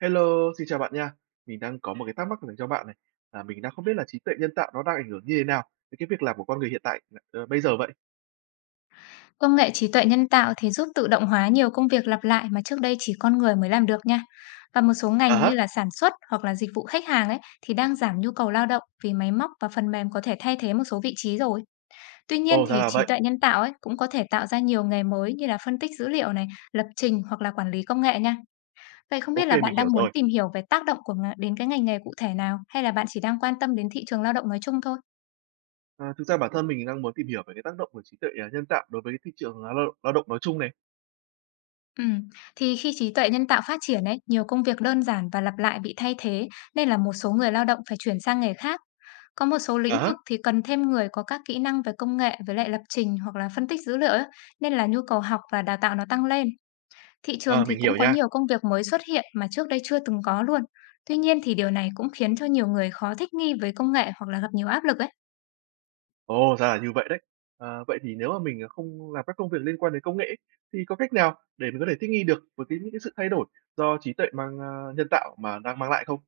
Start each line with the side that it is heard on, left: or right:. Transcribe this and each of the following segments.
right: Hello, xin chào bạn nha. Mình đang có một cái thắc mắc dành cho bạn này. Là mình đang không biết là trí tuệ nhân tạo nó đang ảnh hưởng như thế nào đến cái việc làm của con người hiện tại, bây giờ vậy?
left: Công nghệ trí tuệ nhân tạo thì giúp tự động hóa nhiều công việc lặp lại mà trước đây chỉ con người mới làm được nha. Và một số ngành
right: À
left: như
right: há,
left: là sản xuất hoặc là dịch vụ khách hàng ấy thì đang giảm nhu cầu lao động vì máy móc và phần mềm có thể thay thế một số vị trí rồi. Tuy nhiên
right: ồ, ra
left: thì
right: là
left: trí
right: vậy.
left: tuệ nhân tạo ấy cũng có thể tạo ra nhiều nghề mới như là phân tích dữ liệu này, lập trình hoặc là quản lý công nghệ nha. Vậy không biết
right: OK,
left: là
right: mình
left: bạn
right: hiểu
left: đang muốn
right: rồi.
left: tìm hiểu về tác động của đến cái ngành nghề cụ thể nào hay là bạn chỉ đang quan tâm đến thị trường lao động nói chung thôi?
right: Ờ, Thực ra bản thân mình đang muốn tìm hiểu về cái tác động của trí tuệ, à, nhân tạo đối với cái thị trường, à, lao động nói chung này.
left: Ừm, thì khi trí tuệ nhân tạo phát triển ấy, nhiều công việc đơn giản và lặp lại bị thay thế nên là một số người lao động phải chuyển sang nghề khác. Có một số lĩnh
right: À
left: vực
right: há,
left: thì cần thêm người có các kỹ năng về công nghệ với lại lập trình hoặc là phân tích dữ liệu ấy, nên là nhu cầu học và đào tạo nó tăng lên. Thị trường
right: ờ,
left: thì
right: mình
left: cũng
right: hiểu
left: có
right: nha.
left: nhiều công việc mới xuất hiện mà trước đây chưa từng có luôn. Tuy nhiên thì điều này cũng khiến cho nhiều người khó thích nghi với công nghệ hoặc là gặp nhiều áp lực ấy.
right: Ồ, ra là như vậy đấy. Ờ, vậy thì nếu mà mình, à, không làm các công việc liên quan đến công nghệ thì có cách nào để mình có thể thích nghi được với những cái sự thay đổi do trí tuệ mang, a nhân tạo mà đang mang lại không?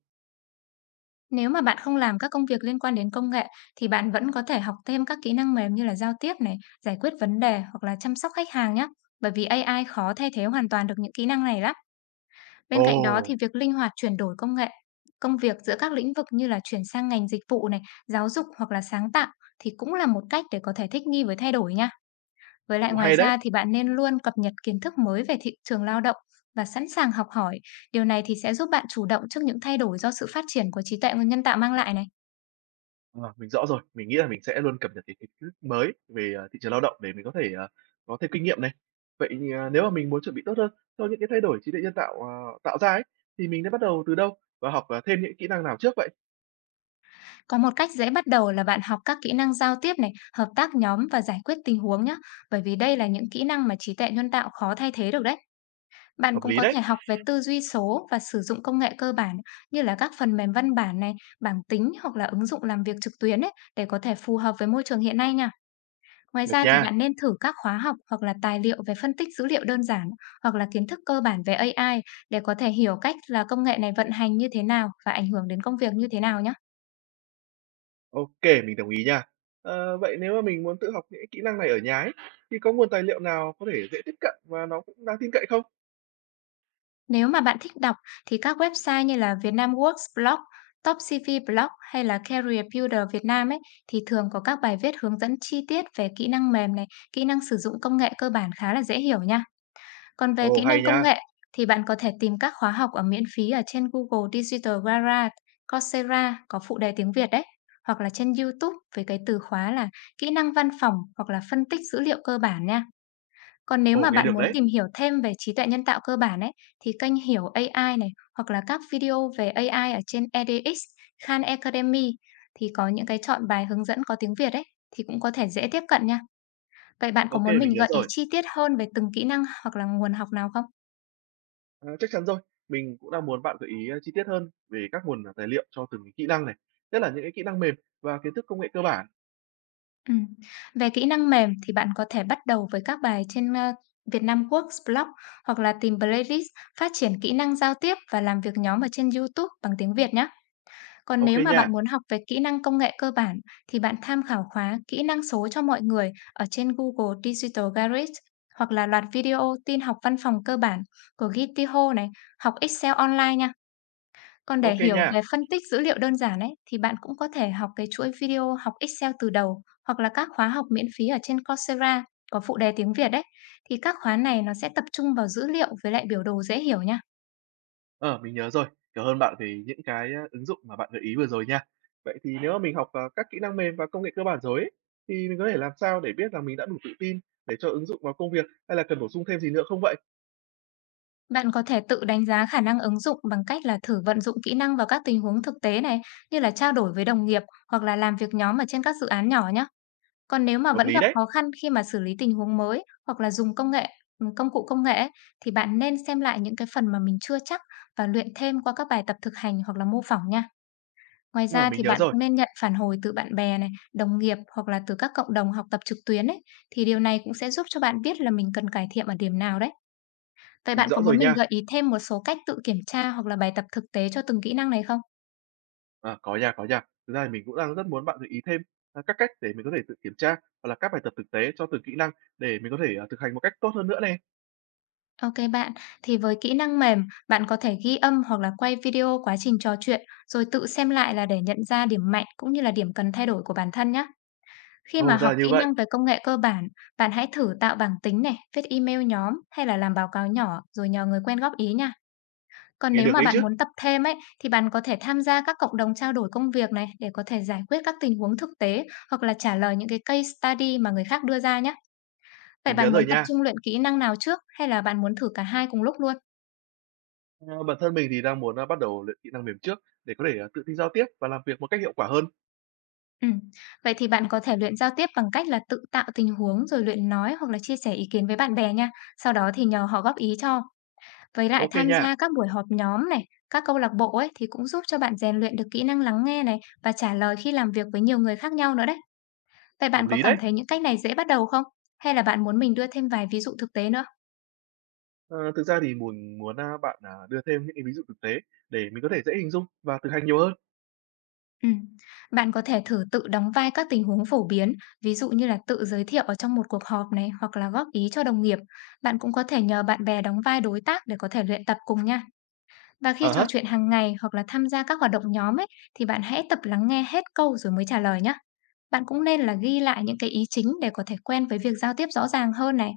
left: Nếu mà bạn không làm các công việc liên quan đến công nghệ thì bạn vẫn có thể học thêm các kỹ năng mềm như là giao tiếp này, giải quyết vấn đề hoặc là chăm sóc khách hàng nhé. Bởi vì AI khó thay thế hoàn toàn được những kỹ năng này lắm. Bên cạnh đó thì
right: Ồ,
left: việc linh hoạt chuyển đổi công nghệ, công việc giữa các lĩnh vực như là chuyển sang ngành dịch vụ này, giáo dục hoặc là sáng tạo thì cũng là một cách để có thể thích nghi với thay đổi nha. Với lại
right: cũng
left: ngoài
right: hay đấy.
left: ra thì bạn nên luôn cập nhật kiến thức mới về thị trường lao động và sẵn sàng học hỏi. Điều này thì sẽ giúp bạn chủ động trước những thay đổi do sự phát triển của trí tuệ nhân tạo mang lại này.
right: Ờ, mình rõ rồi. Mình nghĩ là mình sẽ luôn cập nhật những kiến thức mới về, à, thị trường lao động để mình có thể, à, có thêm kinh nghiệm này. Vậy, à, nếu mà mình muốn chuẩn bị tốt hơn cho những cái thay đổi trí tuệ nhân tạo, ờ, tạo ra ấy, thì mình nên bắt đầu từ đâu và học, à, thêm những kỹ năng nào trước vậy?
left: Có một cách dễ bắt đầu là bạn học các kỹ năng giao tiếp này, hợp tác nhóm và giải quyết tình huống nhé, bởi vì đây là những kỹ năng mà trí tuệ nhân tạo khó thay thế được đấy. Bạn
right: Hợp
left: cũng
right: lý
left: có
right: đấy.
left: thể học về tư duy số và sử dụng công nghệ cơ bản như là các phần mềm văn bản này, bảng tính hoặc là ứng dụng làm việc trực tuyến ấy, để có thể phù hợp với môi trường hiện nay nha. Ngoài
right: Được
left: ra thì
right: nha.
left: bạn nên thử các khóa học hoặc là tài liệu về phân tích dữ liệu đơn giản hoặc là kiến thức cơ bản về AI để có thể hiểu cách là công nghệ này vận hành như thế nào và ảnh hưởng đến công việc như thế nào nhé.
right: OK, mình đồng ý nha. Ờ, vậy nếu mà mình muốn tự học những kỹ năng này ở nhà ấy, thì có nguồn tài liệu nào có thể dễ tiếp cận và nó cũng đáng tin cậy không?
left: Nếu mà bạn thích đọc thì các website như là Vietnamworks Blog, Topcv Blog hay là Career Builder Việt Nam ấy thì thường có các bài viết hướng dẫn chi tiết về kỹ năng mềm này, kỹ năng sử dụng công nghệ cơ bản khá là dễ hiểu nha. Còn về
right: Ồ,
left: kỹ
right: hay
left: năng công
right: nha.
left: nghệ thì bạn có thể tìm các khóa học ở miễn phí ở trên Google Digital Garage, Coursera có phụ đề tiếng Việt đấy, hoặc là trên YouTube với cái từ khóa là kỹ năng văn phòng hoặc là phân tích dữ liệu cơ bản nha. Còn nếu
right: Ồ,
left: mà
right: nghe
left: bạn
right: được
left: muốn
right: đấy.
left: tìm hiểu thêm về trí tuệ nhân tạo cơ bản ấy, thì kênh Hiểu AI này hoặc là các video về AI ở trên edX, Khan Academy thì có những cái chọn bài hướng dẫn có tiếng Việt ấy thì cũng có thể dễ tiếp cận nha. Vậy bạn có
right: OK,
left: muốn
right: mình
left: mình
right: nhớ
left: gợi ý
right: rồi.
left: chi tiết hơn về từng kỹ năng hoặc là nguồn học nào không?
right: Ờ, chắc chắn rồi. Mình cũng đang muốn bạn gợi ý, ơ, chi tiết hơn về các nguồn, à, tài liệu cho từng cái kỹ năng này, nhất là những cái kỹ năng mềm và kiến thức công nghệ cơ bản.
left: Ừ. Về kỹ năng mềm thì bạn có thể bắt đầu với các bài trên Việt Nam Works Blog hoặc là tìm playlist phát triển kỹ năng giao tiếp và làm việc nhóm ở trên YouTube bằng tiếng Việt nhé. Còn
right: Ok
left: nếu mà
right: nha,
left: bạn muốn học về kỹ năng công nghệ cơ bản thì bạn tham khảo khóa Kỹ năng số cho mọi người ở trên Google Digital Garage hoặc là loạt video tin học văn phòng cơ bản của Gitiho này, học Excel online nha. Còn để
right: ok
left: hiểu
right: nha.
left: về phân tích dữ liệu đơn giản ấy thì bạn cũng có thể học cái chuỗi video học Excel từ đầu hoặc là các khóa học miễn phí ở trên Coursera có phụ đề tiếng Việt đấy. Thì các khóa này nó sẽ tập trung vào dữ liệu với lại biểu đồ dễ hiểu nha.
right: Ờ, mình nhớ rồi. Cảm ơn bạn về những cái, a, ứng dụng mà bạn gợi ý vừa rồi nha. Vậy thì nếu mà mình học, à, các kỹ năng mềm và công nghệ cơ bản rồi ấy, thì mình có thể làm sao để biết rằng mình đã đủ tự tin để cho ứng dụng vào công việc hay là cần bổ sung thêm gì nữa không vậy?
left: Bạn có thể tự đánh giá khả năng ứng dụng bằng cách là thử vận dụng kỹ năng vào các tình huống thực tế này, như là trao đổi với đồng nghiệp hoặc là làm việc nhóm ở trên các dự án nhỏ nhé. Còn nếu mà
right: Hợp
left: vẫn
right: lý
left: gặp
right: đấy.
left: khó khăn khi mà xử lý tình huống mới hoặc là dùng công nghệ, công cụ công nghệ ấy, thì bạn nên xem lại những cái phần mà mình chưa chắc và luyện thêm qua các bài tập thực hành hoặc là mô phỏng nha. Ngoài
right: Ờ,
left: ra
right: mình
left: thì
right: nhớ
left: bạn
right: rồi,
left: cũng nên nhận phản hồi từ bạn bè này, đồng nghiệp hoặc là từ các cộng đồng học tập trực tuyến ấy, thì điều này cũng sẽ giúp cho bạn biết là mình cần cải thiện ở điểm nào đấy. Vậy
right: mình
left: bạn có
right: rõ
left: muốn
right: rồi
left: mình
right: nha.
left: gợi ý thêm một số cách tự kiểm tra hoặc là bài tập thực tế cho từng kỹ năng này không?
right: À, có nha, có nha. Thực ra thì mình cũng đang rất muốn bạn gợi ý thêm, à, các cách để mình có thể tự kiểm tra hoặc là các bài tập thực tế cho từng kỹ năng để mình có thể, ờ, thực hành một cách tốt hơn nữa nè.
left: OK bạn, thì với kỹ năng mềm, bạn có thể ghi âm hoặc là quay video quá trình trò chuyện, rồi tự xem lại là để nhận ra điểm mạnh cũng như là điểm cần thay đổi của bản thân nhé. Khi mà
right: Ồ, ra
left: học
right: là như
left: kỹ
right: vậy,
left: năng về công nghệ cơ bản, bạn hãy thử tạo bảng tính này, viết email nhóm hay là làm báo cáo nhỏ rồi nhờ người quen góp ý nha. Còn
right: nghe
left: nếu
right: được
left: mà
right: đấy
left: bạn
right: chứ.
left: muốn tập thêm ấy, thì bạn có thể tham gia các cộng đồng trao đổi công việc này để có thể giải quyết các tình huống thực tế hoặc là trả lời những cái case study mà người khác đưa ra nhé. Vậy
right: Mình nhớ
left: bạn muốn
right: rồi
left: tập
right: nha.
left: trung luyện kỹ năng nào trước hay là bạn muốn thử cả hai cùng lúc luôn?
right: Ờ, bản thân mình thì đang muốn, a, bắt đầu luyện kỹ năng mềm trước để có thể, ờ, tự tin giao tiếp và làm việc một cách hiệu quả hơn.
left: Ừ. Vậy thì bạn có thể luyện giao tiếp bằng cách là tự tạo tình huống rồi luyện nói hoặc là chia sẻ ý kiến với bạn bè nha. Sau đó thì nhờ họ góp ý cho. Với lại
right: Ok
left: tham
right: nha,
left: gia các buổi họp nhóm này, các câu lạc bộ ấy thì cũng giúp cho bạn rèn luyện được kỹ năng lắng nghe này và trả lời khi làm việc với nhiều người khác nhau nữa đấy. Vậy
right: hợp
left: bạn có
right: lý
left: cảm
right: đấy.
left: thấy những cách này dễ bắt đầu không? Hay là bạn muốn mình đưa thêm vài ví dụ thực tế nữa?
right: Ờ, Thực ra thì mình muốn, a, bạn, à, đưa thêm những cái ví dụ thực tế để mình có thể dễ hình dung và thực hành nhiều hơn.
left: Ừm, bạn có thể thử tự đóng vai các tình huống phổ biến, ví dụ như là tự giới thiệu ở trong một cuộc họp này hoặc là góp ý cho đồng nghiệp. Bạn cũng có thể nhờ bạn bè đóng vai đối tác để có thể luyện tập cùng nha. Và khi
right: À
left: trò
right: há,
left: chuyện hàng ngày hoặc là tham gia các hoạt động nhóm ấy, thì bạn hãy tập lắng nghe hết câu rồi mới trả lời nhé. Bạn cũng nên là ghi lại những cái ý chính để có thể quen với việc giao tiếp rõ ràng hơn này.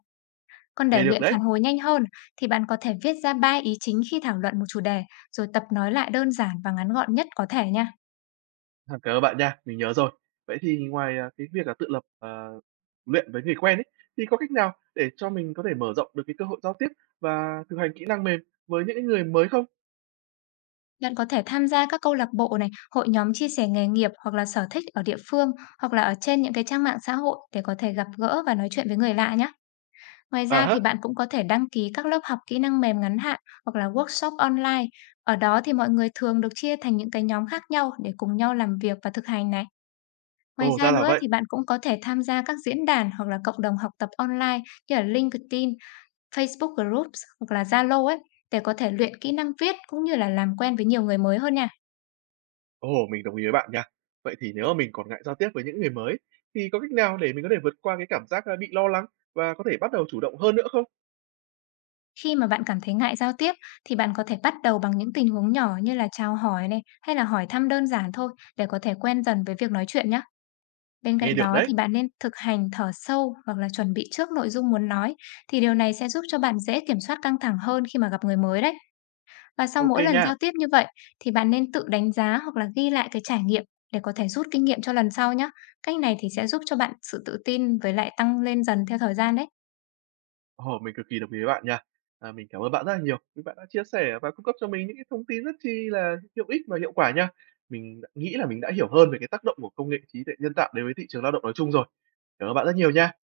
left: Còn để
right: nghe được
left: luyện
right: đấy.
left: phản hồi nhanh hơn thì bạn có thể viết ra 3 ý chính khi thảo luận một chủ đề, rồi tập nói lại đơn giản và ngắn gọn nhất có thể nha.
right: À, cảm ơn bạn nha, mình nhớ rồi. Vậy thì ngoài, à, cái việc là tự lập, ờ, luyện với người quen ấy, thì có cách nào để cho mình có thể mở rộng được cái cơ hội giao tiếp và thực hành kỹ năng mềm với những cái người mới không?
left: Bạn có thể tham gia các câu lạc bộ này, hội nhóm chia sẻ nghề nghiệp hoặc là sở thích ở địa phương hoặc là ở trên những cái trang mạng xã hội để có thể gặp gỡ và nói chuyện với người lạ nhé. Ngoài
right: À
left: ra thì
right: hả
left: bạn cũng có thể đăng ký các lớp học kỹ năng mềm ngắn hạn hoặc là workshop online. Ở đó thì mọi người thường được chia thành những cái nhóm khác nhau để cùng nhau làm việc và thực hành này. Ngoài
right: ồ,
left: ra
right: ra là
left: nữa
right: vậy.
left: thì bạn cũng có thể tham gia các diễn đàn hoặc là cộng đồng học tập online như là LinkedIn, Facebook Groups hoặc là Zalo ấy để có thể luyện kỹ năng viết cũng như là làm quen với nhiều người mới hơn nha.
right: Ồ, mình đồng ý với bạn nha. Vậy thì nếu mà mình còn ngại giao tiếp với những người mới, thì có cách nào để mình có thể vượt qua cái cảm giác, a, bị lo lắng và có thể bắt đầu chủ động hơn nữa không?
left: Khi mà bạn cảm thấy ngại giao tiếp thì bạn có thể bắt đầu bằng những tình huống nhỏ như là chào hỏi này hay là hỏi thăm đơn giản thôi để có thể quen dần với việc nói chuyện nhé. Bên
right: Nghe
left: cạnh
right: được
left: đó
right: đấy.
left: thì bạn nên thực hành thở sâu hoặc là chuẩn bị trước nội dung muốn nói thì điều này sẽ giúp cho bạn dễ kiểm soát căng thẳng hơn khi mà gặp người mới đấy. Và sau
right: Ok
left: mỗi lần giao
right: nha.
left: tiếp như vậy thì bạn nên tự đánh giá hoặc là ghi lại cái trải nghiệm để có thể rút kinh nghiệm cho lần sau nhé. Cách này thì sẽ giúp cho bạn sự tự tin với lại tăng lên dần theo thời gian đấy.
right: Ồ, mình cực kỳ đồng ý với bạn nha. À, mình cảm ơn bạn rất là nhiều vì bạn đã chia sẻ và cung cấp cho mình những cái thông tin rất chi là hữu ích và hiệu quả nha. Mình đã nghĩ là mình đã hiểu hơn về cái tác động của công nghệ trí tuệ nhân tạo đối với thị trường lao động nói chung rồi. Cảm ơn bạn rất nhiều nha.